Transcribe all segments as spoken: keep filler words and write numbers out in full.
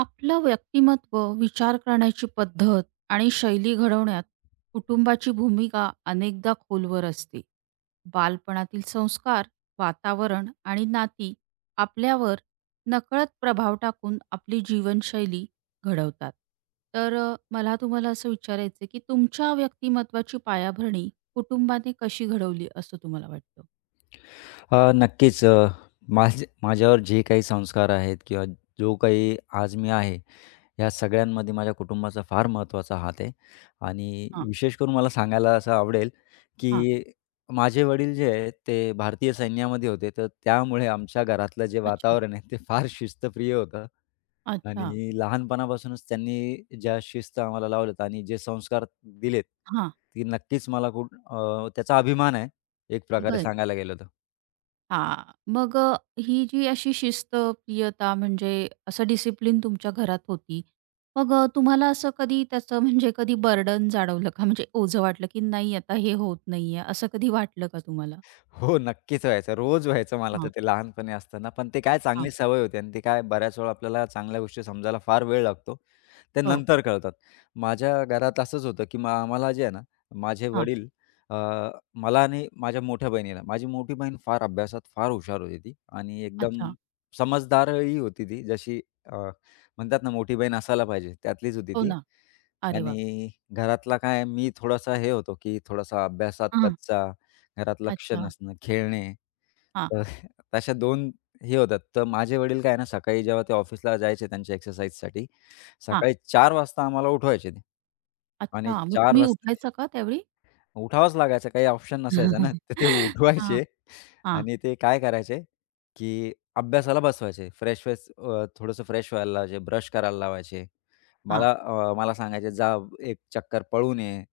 आपलं व्यक्तिमत्व, विचार करण्याची पद्धत आणि शैली घडवण्यात कुटुंबाची भूमिका अनेकदा खोलवर असते. बालपणातील संस्कार, वातावरण आणि नाती आपल्यावर नकळत प्रभाव टाकून आपली जीवनशैली घडवतात. तर अ, मला तुम्हाला असं विचारायचं आहे, की तुमच्या व्यक्तिमत्त्वाची पायाभरणी कुटुंबाने कशी घडवली असं तुम्हाला वाटतं? अ, नक्कीच अ, माझे माझ्यावर जे काही संस्कार आहेत किंवा जो काही आज मी आहे, या सगळ्यांमध्ये माझ्या कुटुंबाचा फार महत्त्वाचा हात आहे आणि हां, विशेष करून मला सांगायला असं आवडेल, हां. की माझे वडील जे आहेत ते भारतीय सैन्यामध्ये होते, तर त्यामुळे आमच्या घरातलं जे अच्छा, वातावरण आहे ते फार शिस्तप्रिय होतं अच्छा. आणि लहानपणापासूनच त्यांनी ज्या शिस्त आम्हाला लावल्यात आणि जे संस्कार दिलेत, हां. ती नक्कीच मला कुठ अ, त्याचा अभिमान आहे, एक प्रकारे बरं. सांगायला गेलं तर. हां. मग अ, ही जी अशी शिस्त, प्रियता म्हणजे असं डिसिप्लिन तुमच्या घरात होती. मग अ, तुम्हाला असं कधी त्याचं म्हणजे कधी बर्डन जाणवलं का? म्हणजे ओझं वाटलं, की नाही आता हे होत नाहीये, असं कधी वाटलं का तुम्हाला? हो, नक्कीच व्हायचं. रोज व्हायचं मला तर हा, ते लहानपणी असताना. पण ते काय हा, चांगली सवय होती आणि ते काय बऱ्याच वेळा आपल्याला चांगल्या गोष्टी समजायला फार वेळ लागतो. ते हो. नंतर कळतात. माझ्या घरात असंच होतं, की मा मला जे आहे ना, माझे हां. वडील अ, मला आणि माझ्या मोठ्या बहिणीला माझी मोठी बहीण फार अभ्यासात फार हुशार होती ती आणि एकदम अच्छा. समजदारही होती ती. जशी अ, म्हणतात ना, मोठी बहीण असायला पाहिजे, त्यातलीच होती हो ती. ना. अरे वाह! आणि घरातला काय मी थोडासा हे होतो, की थोडासा अभ्यासात हां. कच्चा, घरात लक्ष अच्छा. नसणं, खेळणे हां, तर तशा दोन हे होतात. तर माझे वडील काय आहे ना, सकाळी जेव्हा ते ऑफिसला जायचे त्यांच्या एक्सरसाइजसाठी, हां. सकाळी चार वाजता आम्हाला उठवायचे ते. आणि अच्छा. मग चार तुम्ही वाजता उठायचा का त्यावेळी? उठावंच लागायचं, काही ऑप्शन नसायचा ना. तर ते हां, उठवायचे हां, आणि ते काय करायचे, की अभ्यासाला बसवायचे. फ्रेश-वेश अ, थोडंसं फ्रेश व्हायला लावायचे, ब्रश करायला लावायचे. हां, मला अ, मला सांगायचे, "जा एक चक्कर पळून ये.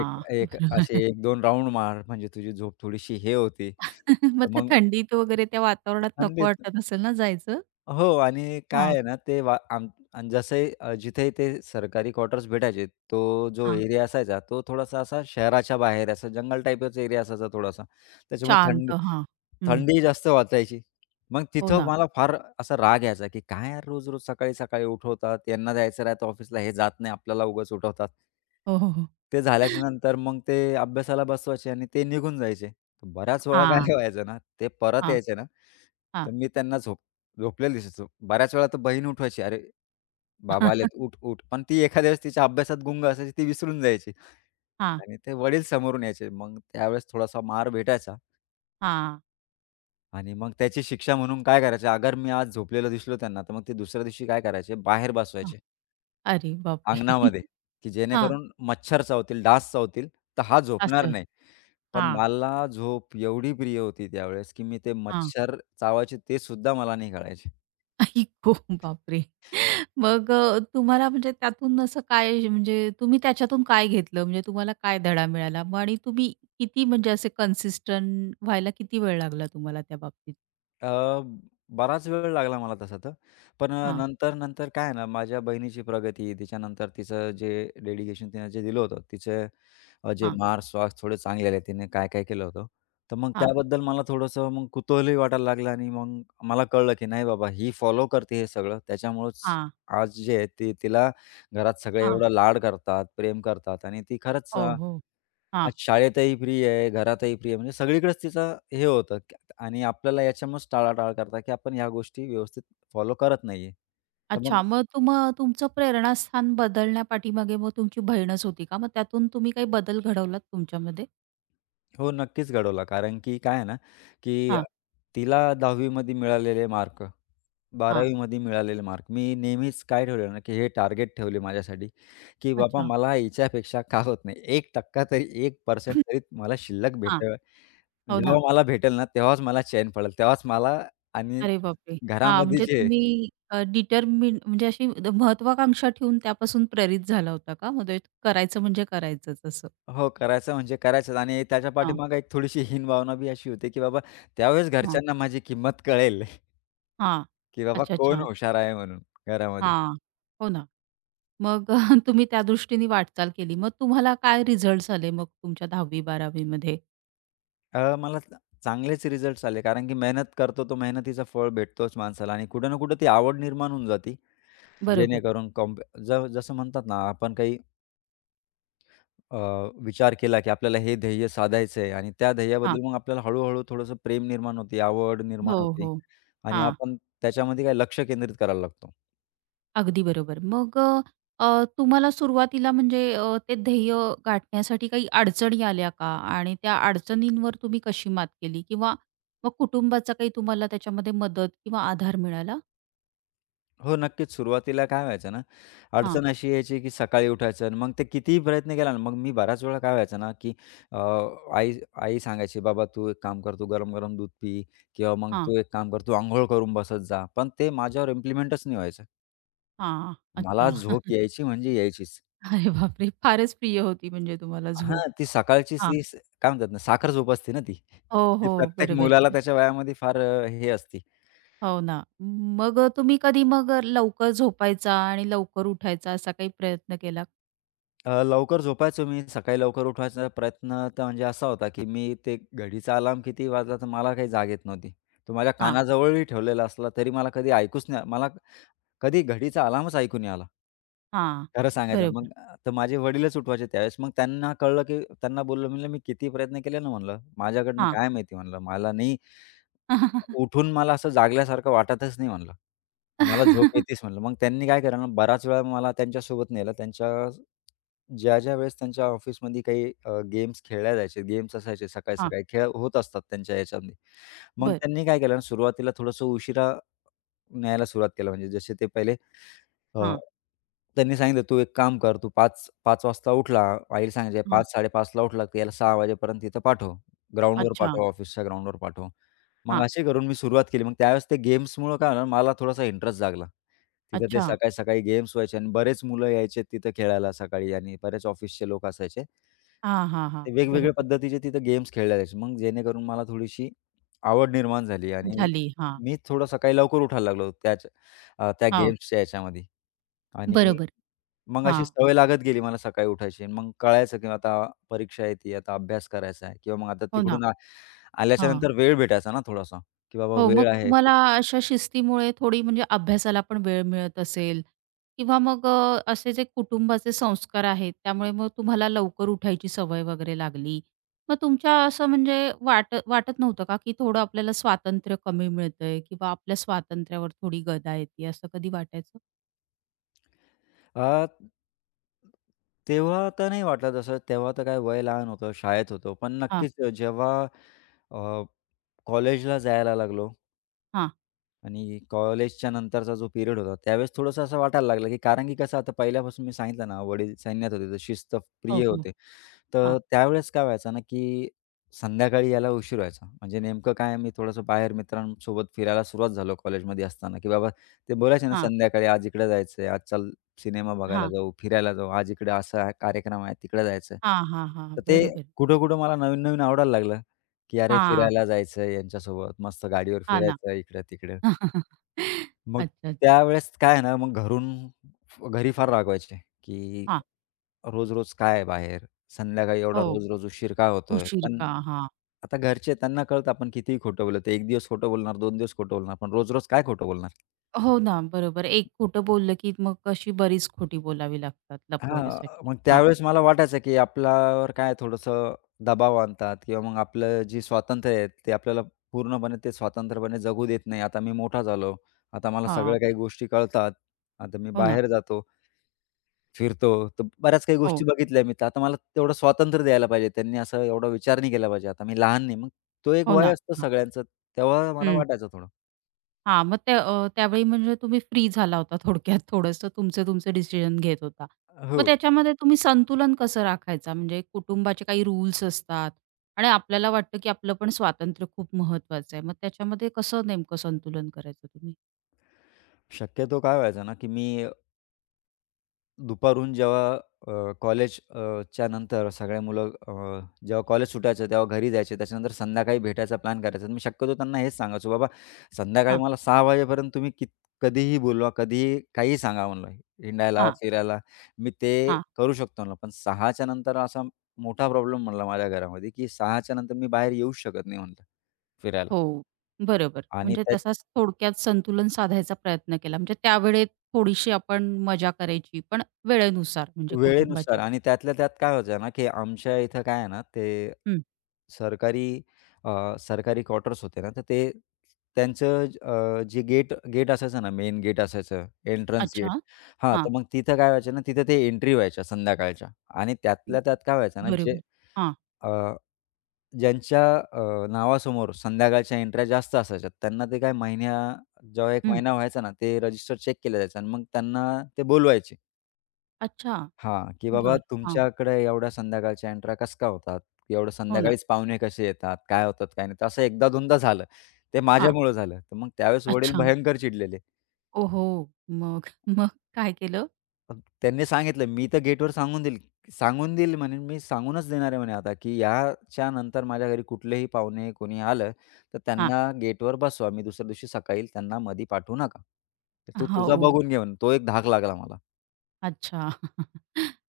एक एक बरोबर. असे एक दोन राउंड मार, म्हणजे तुझी झोप थोडीशी हे होती." मग तर त्या मग थंडीत वगैरे त्या वातावरणात नको थंडीत वाटत असेल ना जायचं? हो आणि काय हां, आहे ना, ते वा आम आणि जसंही अ, जिथे ते सरकारी क्वार्टर्स भेटायचे, तो जो एरिया असायचा, तो थोडासा असा शहराच्या बाहेर असा जंगल टाइपच एरिया असायचा थोडासा. त्याच्यामुळे थंडी शांत. हां. हं. थंडी जास्त वाजायची. मग हो तिथं ना. मला फार असा राग यायचा, की काय यार रोज-रोज सकाळी-सकाळी उठवतात, यांना जायचं राहतं ऑफिसला, हे जात नाही, आपल्याला उगाच उठवतात. हो, हो, हो. ते झाल्याच्या नंतर मग ते अभ्यासाला बसवायचे आणि ते निघून जायचे. बऱ्याच वेळा हां, काय व्हायचं ना, ते परत हां, यायचे ना, हां. तर मी त्यांना झोपलेली दिसायचो. बऱ्याच वेळा तर बहीण उठवायची, "अरे बाबा आलेत, उठ, उठ." पण ती एखाद्या वेळेस तिच्या अभ्यासात गुंग असायची, ती विसरून जायची हां, आणि ते वडील समोरून यायचे. मग त्यावेळेस थोडासा मार भेटायचा हां, आणि मग त्याची शिक्षा म्हणून काय करायचे, अगर मी आज झोपलेलो दिसलो त्यांना, तर मग ते दुसऱ्या दिवशी काय करायचे, बाहेर हां. बसवायचे अरे बापरे! अंगणामध्ये, की हां, जेणेकरून मच्छर चावतील, डास चावतील, तर हा झोपणार असं. नाही. पण हां, मला झोप एवढी प्रिय होती त्यावेळेस, की मी ते हां. मच्छर चावायचे ते सुद्धा मला नाही कळायचे. आई गो! बापरे! मग अ, तुम्हाला म्हणजे त्यातून असं काय म्हणजे तुम्ही त्याच्यातून काय घेतलं? म्हणजे तुम्हाला काय धडा मिळाला? मग आणि तुम्ही किती म्हणजे असे कन्सिस्टंट व्हायला किती वेळ लागला तुम्हाला त्या बाबतीत? अ, बराच वेळ लागला मला तसा तर. पण अ, हां, नंतर, नंतर काय आहे ना, माझ्या बहिणीची प्रगती, तिच्यानंतर तिचं जे डेडिकेशन तिनं जे दिलं होतं, तिचे अ, जे हां, मार्क्स वाक्स थोडे चांगले आले, तिने काय-काय केलं होतं. तर मग हां, त्याबद्दल मला थोडंसं मग कुतूहलही वाटायला लागलं आणि मग मला कळलं, की नाही बाबा ही फॉलो करते हे सगळं. त्याच्यामुळंच हां, आज जे आहे, ते तिला घरात सगळे हां. एवढा लाड करतात, प्रेम करतात आणि ती खरंच हो, हो. हां. आज शाळेतही फ्री आहे, घरातही फ्री आहे. म्हणजे सगळीकडेच तिचा हे होतं क- आणि आपल्याला याच्यामुळेच टाळाटाळ करतात, की आपण ह्या गोष्टी व्यवस्थित फॉलो करत नाहीये. तर मग अच्छा. मग तुम तुमचं प्रेरणास्थान बदलण्या पाठीमागे मग तुमची बहीणच होती का? मग त्यातून तुम्ही काही बदल घडवलात तुमच्यामध्ये? हो, नक्कीच घडवला. कारण की काय आहे ना, की हा, तिला दहावी मध्ये मिळालेले मार्क, हा, बारावी मध्ये मिळालेले मार्क. मी नेहमीच काय ठेवलेलं ना, की हे टार्गेट ठेवले माझ्यासाठी, की बाबा अच्छा. मला हिच्यापेक्षा का होत नाही. एक टक्का तरी, एक टक्का तरी मला शिल्लक हा, भेटेल. हो जेव्हा ना. मला भेटेल ना, तेव्हाच मला चैन पडेल. तेव्हाच मला आणि अरे बापरे! हा, घरामध्ये म्हणजे जे तुम्ही अ, डिटरमिन म्हणजे अशी द- महत्वाकांक्षा ठेवून त्यापासून प्रेरित झाला होता का? मग ते करायचं म्हणजे करायचंच असं? हो, करायचं म्हणजे करायचंच आणि त्याच्या हां, पाठीमागे एक थोडीशी हीन भावना बी अशी होती, की बाबा त्यावेळेस हां, घरच्यांना माझी किंमत कळेल, हां. की बाबा अच्छा, कोण अच्छा. हुशार आहे म्हणून घरामध्ये. हां. हो ना. मग तुम्ही त्या दृष्टीने वाटचाल केली. मग तुम्हाला काय रिझल्ट्स आले मग तुमच्या दहावी बारावी मध्ये? अ, मला च- चांगलेच रिझल्ट्स आले कारण की मेहनत करतो तो मेहनतीचं फळ भेटतोच माणसाला आणि कुठं ना कुठं ती आवड निर्माण होऊन जाते. बरोबर. जेणेकरून कॉम्प ज जसं म्हणतात ना, आपण काही अ, विचार केला, की आपल्याला हे ध्येय साधायचं आहे आणि त्या ध्येयाबद्दल मग आपल्याला हळू थोडंसं प्रेम निर्माण होते, आवड निर्माण हो, होते हो. आणि हां, आपण त्याच्यामध्ये काही लक्ष केंद्रित करायला लागतो. अगदी बरोबर. मग अ, अ, तुम्हाला सुरुवातीला म्हणजे अ, ते ध्येय गाठण्यासाठी काही अडचणी आल्या का? आणि त्या अडचणींवर तुम्ही कशी मात केली? किंवा मग कुटुंबाचा काही तुम्हाला त्याच्यामध्ये मदत किंवा आधार मिळाला? हो, नक्कीच. सुरुवातीला काय व्हायचं ना, हां, अडचण अशी यायची की सकाळी उठायचं आणि मग ते कितीही प्रयत्न केला ना, मग मी बऱ्याच वेळा काय व्हायचं ना, की अ, आई आई सांगायची, "बाबा तू एक काम कर, तू गरम-गरम दूध पी किंवा मग हां, तू एक काम कर, तू अंघोळ करून बसत जा." पण ते माझ्यावर इम्प्लिमेंटच नाही व्हायचं. हां. मला अच्छा. झोप यायची म्हणजे यायचीच. अरे बापरे! फारच प्रिय होती म्हणजे तुम्हाला हां, झोप. ती सकाळची हां. ती स- काय म्हणतात ना, साखर झोप असते ना ती. हो, ती हो. प्रत्येक बरोबर. मुलाला त्याच्या वयामध्ये फार अ, हे असते. हो ना. मग अ, तुम्ही कधी मग लवकर झोपायचा आणि लवकर उठायचा असा काही प्रयत्न केला? अ, लवकर झोपायचो मी. सकाळी लवकर उठवायचा प्रयत्न तर म्हणजे असा होता, की मी ते घडीचा अलार्म किती वाजला तर मला काही जाग येत नव्हती. तो माझ्या हां, कानाजवळही ठेवलेला असला तरी मला कधी ऐकूच नाही मला कधी घडीचा अलार्मच ऐकू नाही आला. हां. खरं सांगायचं बरोबर. मग अ, तर माझे वडीलच उठवायचे त्यावेळेस. मग त्यांना कळलं, की त्यांना बोललो म्हणलं, "मी किती प्रयत्न केले ना," म्हणलं, "माझ्याकडनं काय माहिती?" म्हणलं, "मला नाही" उठून मला असं जागल्यासारखं वाटतच नाही म्हणलं. मला झोप येतेच म्हणलं. मग त्यांनी काय केलं ना, बराच वेळा मला त्यांच्यासोबत नेलं. त्यांच्या ज्या-ज्या वेळेस त्यांच्या ऑफिसमध्ये काही गेम्स खेळल्या जायचे, गेम्स असायचे हां, सकाळी-सकाळी खेळ होत असतात त्यांच्या याच्यामध्ये. मग बरं. त्यांनी काय केलं ना, सुरुवातीला थोडंसं उशिरा न्यायला सुरुवात केलं. म्हणजे जसे ते पहिले अ, हां, त्यांनी सांगितलं, "तू एक काम कर, तू पाच-पाच वाजता उठला." आईला सांगायचे हां. पाच-साडे पाच ला उठला, की याला सहा वाजेपर्यंत तिथं पाठव. ग्राउंडवर अच्छा. पाठव, ऑफिसच्या ग्राउंडवर पाठव. मग हां, अशी करून मी सुरुवात केली. मग त्यावेळेस ते गेम्समुळं काय झालं, मला थोडासा इंटरेस्ट जागला. तिथं ते अच्छा. सकाळी-सकाळी गेम्स व्हायचे आणि बरेच मुलं यायचे तिथं खेळायला सकाळी आणि बरेच ऑफिसचे लोक असायचे. हां, हां, हां. ते वेगवेगळ्या बरोबर. पद्धतीचे तिथं गेम्स खेळले जायचे. मग जेणेकरून मला थोडीशी आवड निर्माण झाली आणि झाली. हां, मी थोडं सकाळी लवकर उठायला लागलो त्याच अ, त्या हां. गेम्सच्या याच्यामध्ये. आणि बरोबर. मग अशी हां. सवय लागत गेली मला सकाळी उठायची आणि मग कळायचं की आता परीक्षा येते, आता अभ्यास करायचा आहे किंवा मग आता हो ना. तिकडून आ हां. आल्याच्यानंतर वेळ भेटायचा ना थोडासा, की बाबा हो, मग वेळ आहे की तुम्हाला अशा शिस्तीमुळे थोडी म्हणजे अभ्यासाला पण वेळ मिळत असेल किंवा मग अ, असे जे कुटुंबाचे संस्कार आहेत, त्यामुळे मग तुम्हाला लवकर उठायची सवय वगैरे लागली. मग तुमच्या असं म्हणजे वाट वाटत नव्हतं का, की थोडं आपल्याला स्वातंत्र्य कमी मिळतंय किंवा आपल्या स्वातंत्र्यावर थोडी गदा येते, असं कधी वाटायचं? अ, तेव्हा तर नाही वाटलं तसं. तेव्हा तर काय वय लहान होतं, शाळेत होतो. पण नक्कीच जेव्हा अ, कॉलेजला जायला लागलो हां. आणि कॉलेजच्या नंतरचा जो पिरियड होता, त्यावेळेस थोडंसं असं वाटायला लागलं, की कारण की कसं आता पहिल्यापासून मी सांगितलं ना, वडील सैन्यात होते, तर शिस्त हो, प्रिय हो. होते. तर हां, त्यावेळेस काय व्हायचं ना, की संध्याकाळी यायला उशीर व्हायचा. म्हणजे नेमकं काय मी थोडंसं बाहेर मित्रांसोबत फिरायला सुरुवात झालो कॉलेजमध्ये असताना, की बाबा ते बोलायचे ना हां, संध्याकाळी, "आज इकडे जायचं आज चल सिनेमा बघायला हां, जाऊ, फिरायला जाऊ, आज इकडे असा हा कार्यक्रम आहे, तिकडे जायचं हां, हां, हां. तर ते बरोबर. कुठं-कुठं मला नवीन-नवीन आवडायला लागलं, की अरे हां. फिरायला जायचं यांच्यासोबत, मस्त गाडीवर हां ना. फिरायचं इकडं-तिकडं. मग अच्छा, अच्छा. त्यावेळेस काय आहे ना, मग घरून घरी फार रागवायचे, की हां. रोज-रोज काय आहे बाहेर? संध्याकाळी एवढा हो. रोज-रोज उशीर का होतोय? उशीर पण का? हां. आता घरचे त्यांना कळतं आपण कितीही खोटं बोललं, ते एक दिवस खोटं बोलणार, दोन दिवस खोटं बोलणार, पण रोज-रोज काय खोटं बोलणार? हो ना, बरोबर. एक खोटं बोललं की मग अशी बरीच खोटी बोलावी लागतात हां, लपवण्यासाठी. मग हां, त्यावेळेस मला वाटायचं, की आपल्यावर काय थोडंसं दबाव आणतात किंवा मग आपलं जे स्वातंत्र्य आहे, ते आपल्याला पूर्णपणे ते स्वातंत्र्यपणे जगू देत नाही. आता मी मोठा झालो, आता मला हां. सगळ्या काही गोष्टी कळतात, आता मी हो ना. बाहेर जातो. फिरतो. तर बऱ्याच काही गोष्टी हो, बघितल्या मी. तर आता मला तेवढं स्वातंत्र्य द्यायला पाहिजे. त्यांनी असा एवढा विचार नाही केला पाहिजे. आता मी लहान नाही. मग तो एक हो वय ना. असतं हां. सगळ्यांचं. तेव्हा मला वाटायचं थोडं. हां, मग त्या अ, त्यावेळी म्हणजे तुम्ही फ्री झाला होता थोडक्यात थोडंसं तुमचे तुमचे डिसिजन घेत होता. मग हो. त्याच्यामध्ये तुम्ही संतुलन कसं राखायचा? म्हणजे कुटुंबाचे काही रूल्स असतात आणि आपल्याला वाटतं, की आपलं पण स्वातंत्र्य खूप महत्वाचं आहे. मग त्याच्यामध्ये कसं नेमकं संतुलन करायचं तुम्ही? शक्यतो काय व्हायचं ना, की मी दुपारून जेव्हा अ, कॉलेज अ, च्या नंतर सगळे मुलं अ, जेव्हा कॉलेज सुटायचं तेव्हा घरी जायचे. त्याच्यानंतर संध्याकाळी भेटायचा प्लॅन करायचा. मी शक्यतो त्यांना हेच सांगायचो, "बाबा संध्याकाळी हां, मला सहा वाजेपर्यंत तुम्ही कित कधीही बोलवा, कधीही काहीही सांगा," म्हणलं, "हिंडायला, हां, फिरायला मी ते हां. करू शकतो," म्हणलं. "पण सहा नंतर असा मोठा प्रॉब्लेम म्हणला माझ्या घरामध्ये, की सहा नंतर मी बाहेर येऊच शकत नाही," म्हणलं, "फिरायला." हो, बरोबर. आणि म्हणजे त्या तसाच थोडक्यात संतुलन साधायचा प्रयत्न केला. म्हणजे त्यावेळेत थोडीशी आपण मजा करायची, पण वेळेनुसार म्हणजे वेळेनुसार कुटुंबाच्या. आणि त्यातल्या त्यात काय व्हायचं ना, की आमच्या इथं काय आहे ना, ते हं. सरकारी अ, सरकारी क्वार्टर्स होते ना, तर ते त्यांचं ज- अ, जे गेट गेट असायचं ना, मेन गेट असायचं, एंट्रन्स गेट. अच्छा. हां, हां. तर मग तिथं काय व्हायचं ना, तिथं ते एंट्री व्हायच्या संध्याकाळच्या आणि त्यातल्या त्यात काय व्हायचं ना, जे बरोबर. हां. अ, ज्यांच्या अ, नावासमोर संध्याकाळच्या एंट्र्या जास्त असायच्या, त्यांना ते काय महिन्या जेव्हा एक महिना व्हायचा ना, ते रजिस्टर चेक केलं जायचं आणि मग त्यांना ते बोलवायचे. अच्छा. हां, की बाबा बर, हां. तुमच्याकडे एवढ्या संध्याकाळच्या एंट्र्या कसं काय होतात? एवढं हो ना. संध्याकाळीच पाहुणे कसे येतात? काय होतात? काय नाही? तर असं एकदा दोनदा झालं. ते हां. माझ्यामुळं झालं. तर मग त्यावेळेस वडील अच्छा. भयंकर चिडलेले. ओहो! मग मग काय केलं? पण त्यांनी सांगितलं, "मी तर गेटवर सांगून देईल सांगून देईल म्हणे मी सांगूनच देणार आहे म्हणे आता, की याच्यानंतर माझ्या घरी कुठलेही पाहुणे कोणी आलं, तर हां. त्यांना गेटवर बसवा. मी दुसऱ्या दिवशी सकाळी त्यांना मधी पाठवू नका. तर तू हो. तुझा हो. बघून घे" म्हणून. तो एक धाक लागला मला. अच्छा.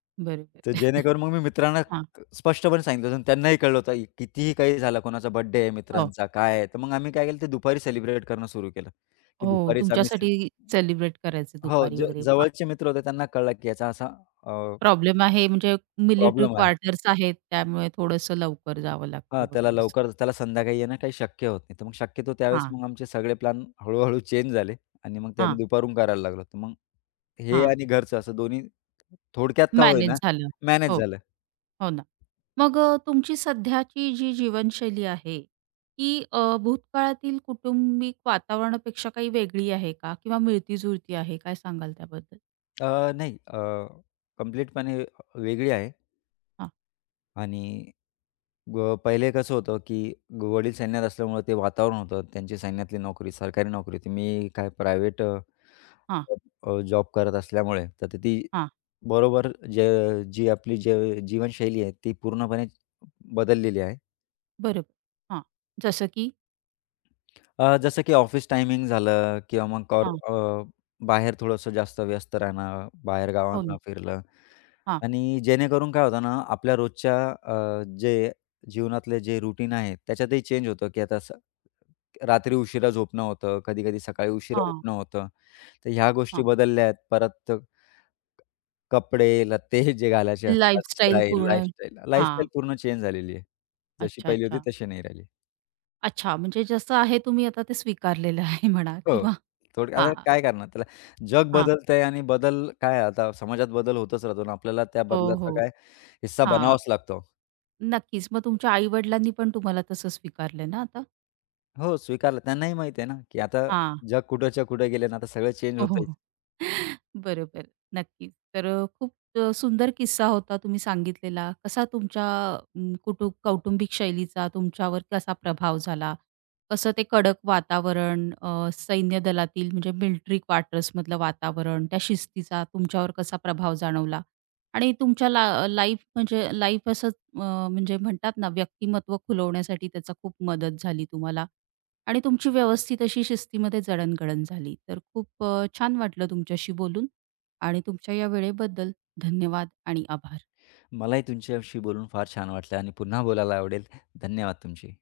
तर बरोबर. जेणेकरून मग मी मित्रांना हां. क- स्पष्टपणे सांगितलं होतं. आणि त्यांनाही कळलं होतं की कितीही काही झालं, कोणाचा बर्थडे आहे, हो. मित्रांचा काय आहे. तर मग आम्ही काय केलं ते दुपारी सेलिब्रेट करणं सुरू केलं, की हो. दुपारीच आम्ही सेल तुमच्यासाठी सेलिब्रेट करायचं हो, दुपारी ज वगैरे. वाह! जवळचे मित्र होते त्यांना कळलं, की याचा असा प्रॉब्लेम आहे म्हणजे मिलिटरी प्रॉब्लेम आहे. क्वार्टर्स आहेत त्यामुळे थोडंसं लवकर जावं लागतं हां, त्याला वगैरे असं. लवकर त्याला संध्याकाळी येणं काही शक्य होत नाही. तर मग शक्यतो त्यावेळेस हां. मग आमचे सगळे प्लॅन हळू चेंज झाले आणि मग ते आम्ही हां. दुपारून करायला लागलो. तर मग हे हां. आणि घरचं असं दोन्ही थोडक्यात का होईना मॅनेज झालं. मॅनेज हो. झालं. हो ना. मग अ, तुमची सध्याची जी जीवनशैली आहे, ती अ, भूतकाळातील कौटुंबिक वातावरणापेक्षा काही वेगळी आहे का? किंवा मिळती-जुळती आहे? काय सांगाल त्याबद्दल? अ, नाही कंप्लीटपणे वेगळी आहे. हां, आणि ग पहिले कसं होतं, की ग- वडील सैन्यात असल्यामुळं ते वातावरण होतं. त्यांची सैन्यातली नोकरी, सरकारी नोकरी होती. मी काय प्रायव्हेट हां, जॉब करत असल्यामुळे तर त ती हां. बरोबर जे जी आपली जे जीवनशैली आहे ती पूर्णपणे बदललेली आहे. बरोबर. हां. जसं की? अ, जसं की ऑफिस टायमिंग झालं किंवा मग कॉर हां. अ, बाहेर थोडंसं जास्त व्यस्त राहणं, बाहेर हो गावांना ना. फिरणं हां, आणि जेणेकरून काय होतं ना, आपल्या रोजच्या अ, जे जीवनातले जे रूटीन आहे, त्याच्यातही चेंज होतं, की आता स रात्री उशिरा झोपणं होतं, कधी-कधी सकाळी उशिरा हां, उठणं होतं. तर ह्या गोष्टी हां. बदलल्या आहेत. परत कपडे, लत्ते जे घालायचे असतात, लाईफस्टाईल स्टाईल, पूर्ण लाईफस्टाईल, हां. लाईफस्टाईल पूर्ण चेंज झालेली आहे. जशी अच्छा, पहिली होती अच्छा. तशी नाही राहिली. अच्छा, म्हणजे जसं आहे तुम्ही आता ते स्वीकारलेलं आहे म्हणा हो. किंवा थोडक्यात आता हां, काय करणार त्याला? जग हां. बदलतंय आणि बदल काय आहे, आता समाजात बदल होतच राहतो आणि आपल्याला त्या हो, बदलाचा हो. काय हिस्सा हां. बनावाच लागतो. नक्कीच. मग तुमच्या आई-वडिलांनी पण तुम्हाला तसं स्वीकारलंय ना आता? हो, स्वीकारलं. त्यांनाही माहिती आहे ना, की आता हां. जग कुठच्या कुठे गेले ना, आता सगळं चेंज हो, हो, होतंयच. हो. बरोबर. नक्कीच. तर अ, खूप अ, सुंदर किस्सा होता तुम्ही सांगितलेला. कसा तुमच्या अं, कुटुंब कौटुंबिक शैलीचा तुमच्यावर कसा प्रभाव झाला? कसं ते कडक वातावरण, अ, सैन्य दलातील म्हणजे मिलिटरी क्वार्टर्समधलं वातावरण, त्या शिस्तीचा तुमच्यावर कसा प्रभाव जाणवला? आणि तुमच्या ला लाईफ म्हणजे लाईफ असं अ, म्हणजे म्हणतात ना व्यक्तिमत्व खुलवण्यासाठी त्याचा खूप मदत झाली तुम्हाला. आणि तुमची व्यवस्थित अशी शिस्तीमध्ये जडणघडण झाली. तर खूप अ, छान वाटलं तुमच्याशी बोलून आणि तुमच्या या वेळेबद्दल धन्यवाद आणि आभार. मलाही तुमच्याशी बोलून फार छान वाटलं आणि पुन्हा बोलायला आवडेल. धन्यवाद तुमचे.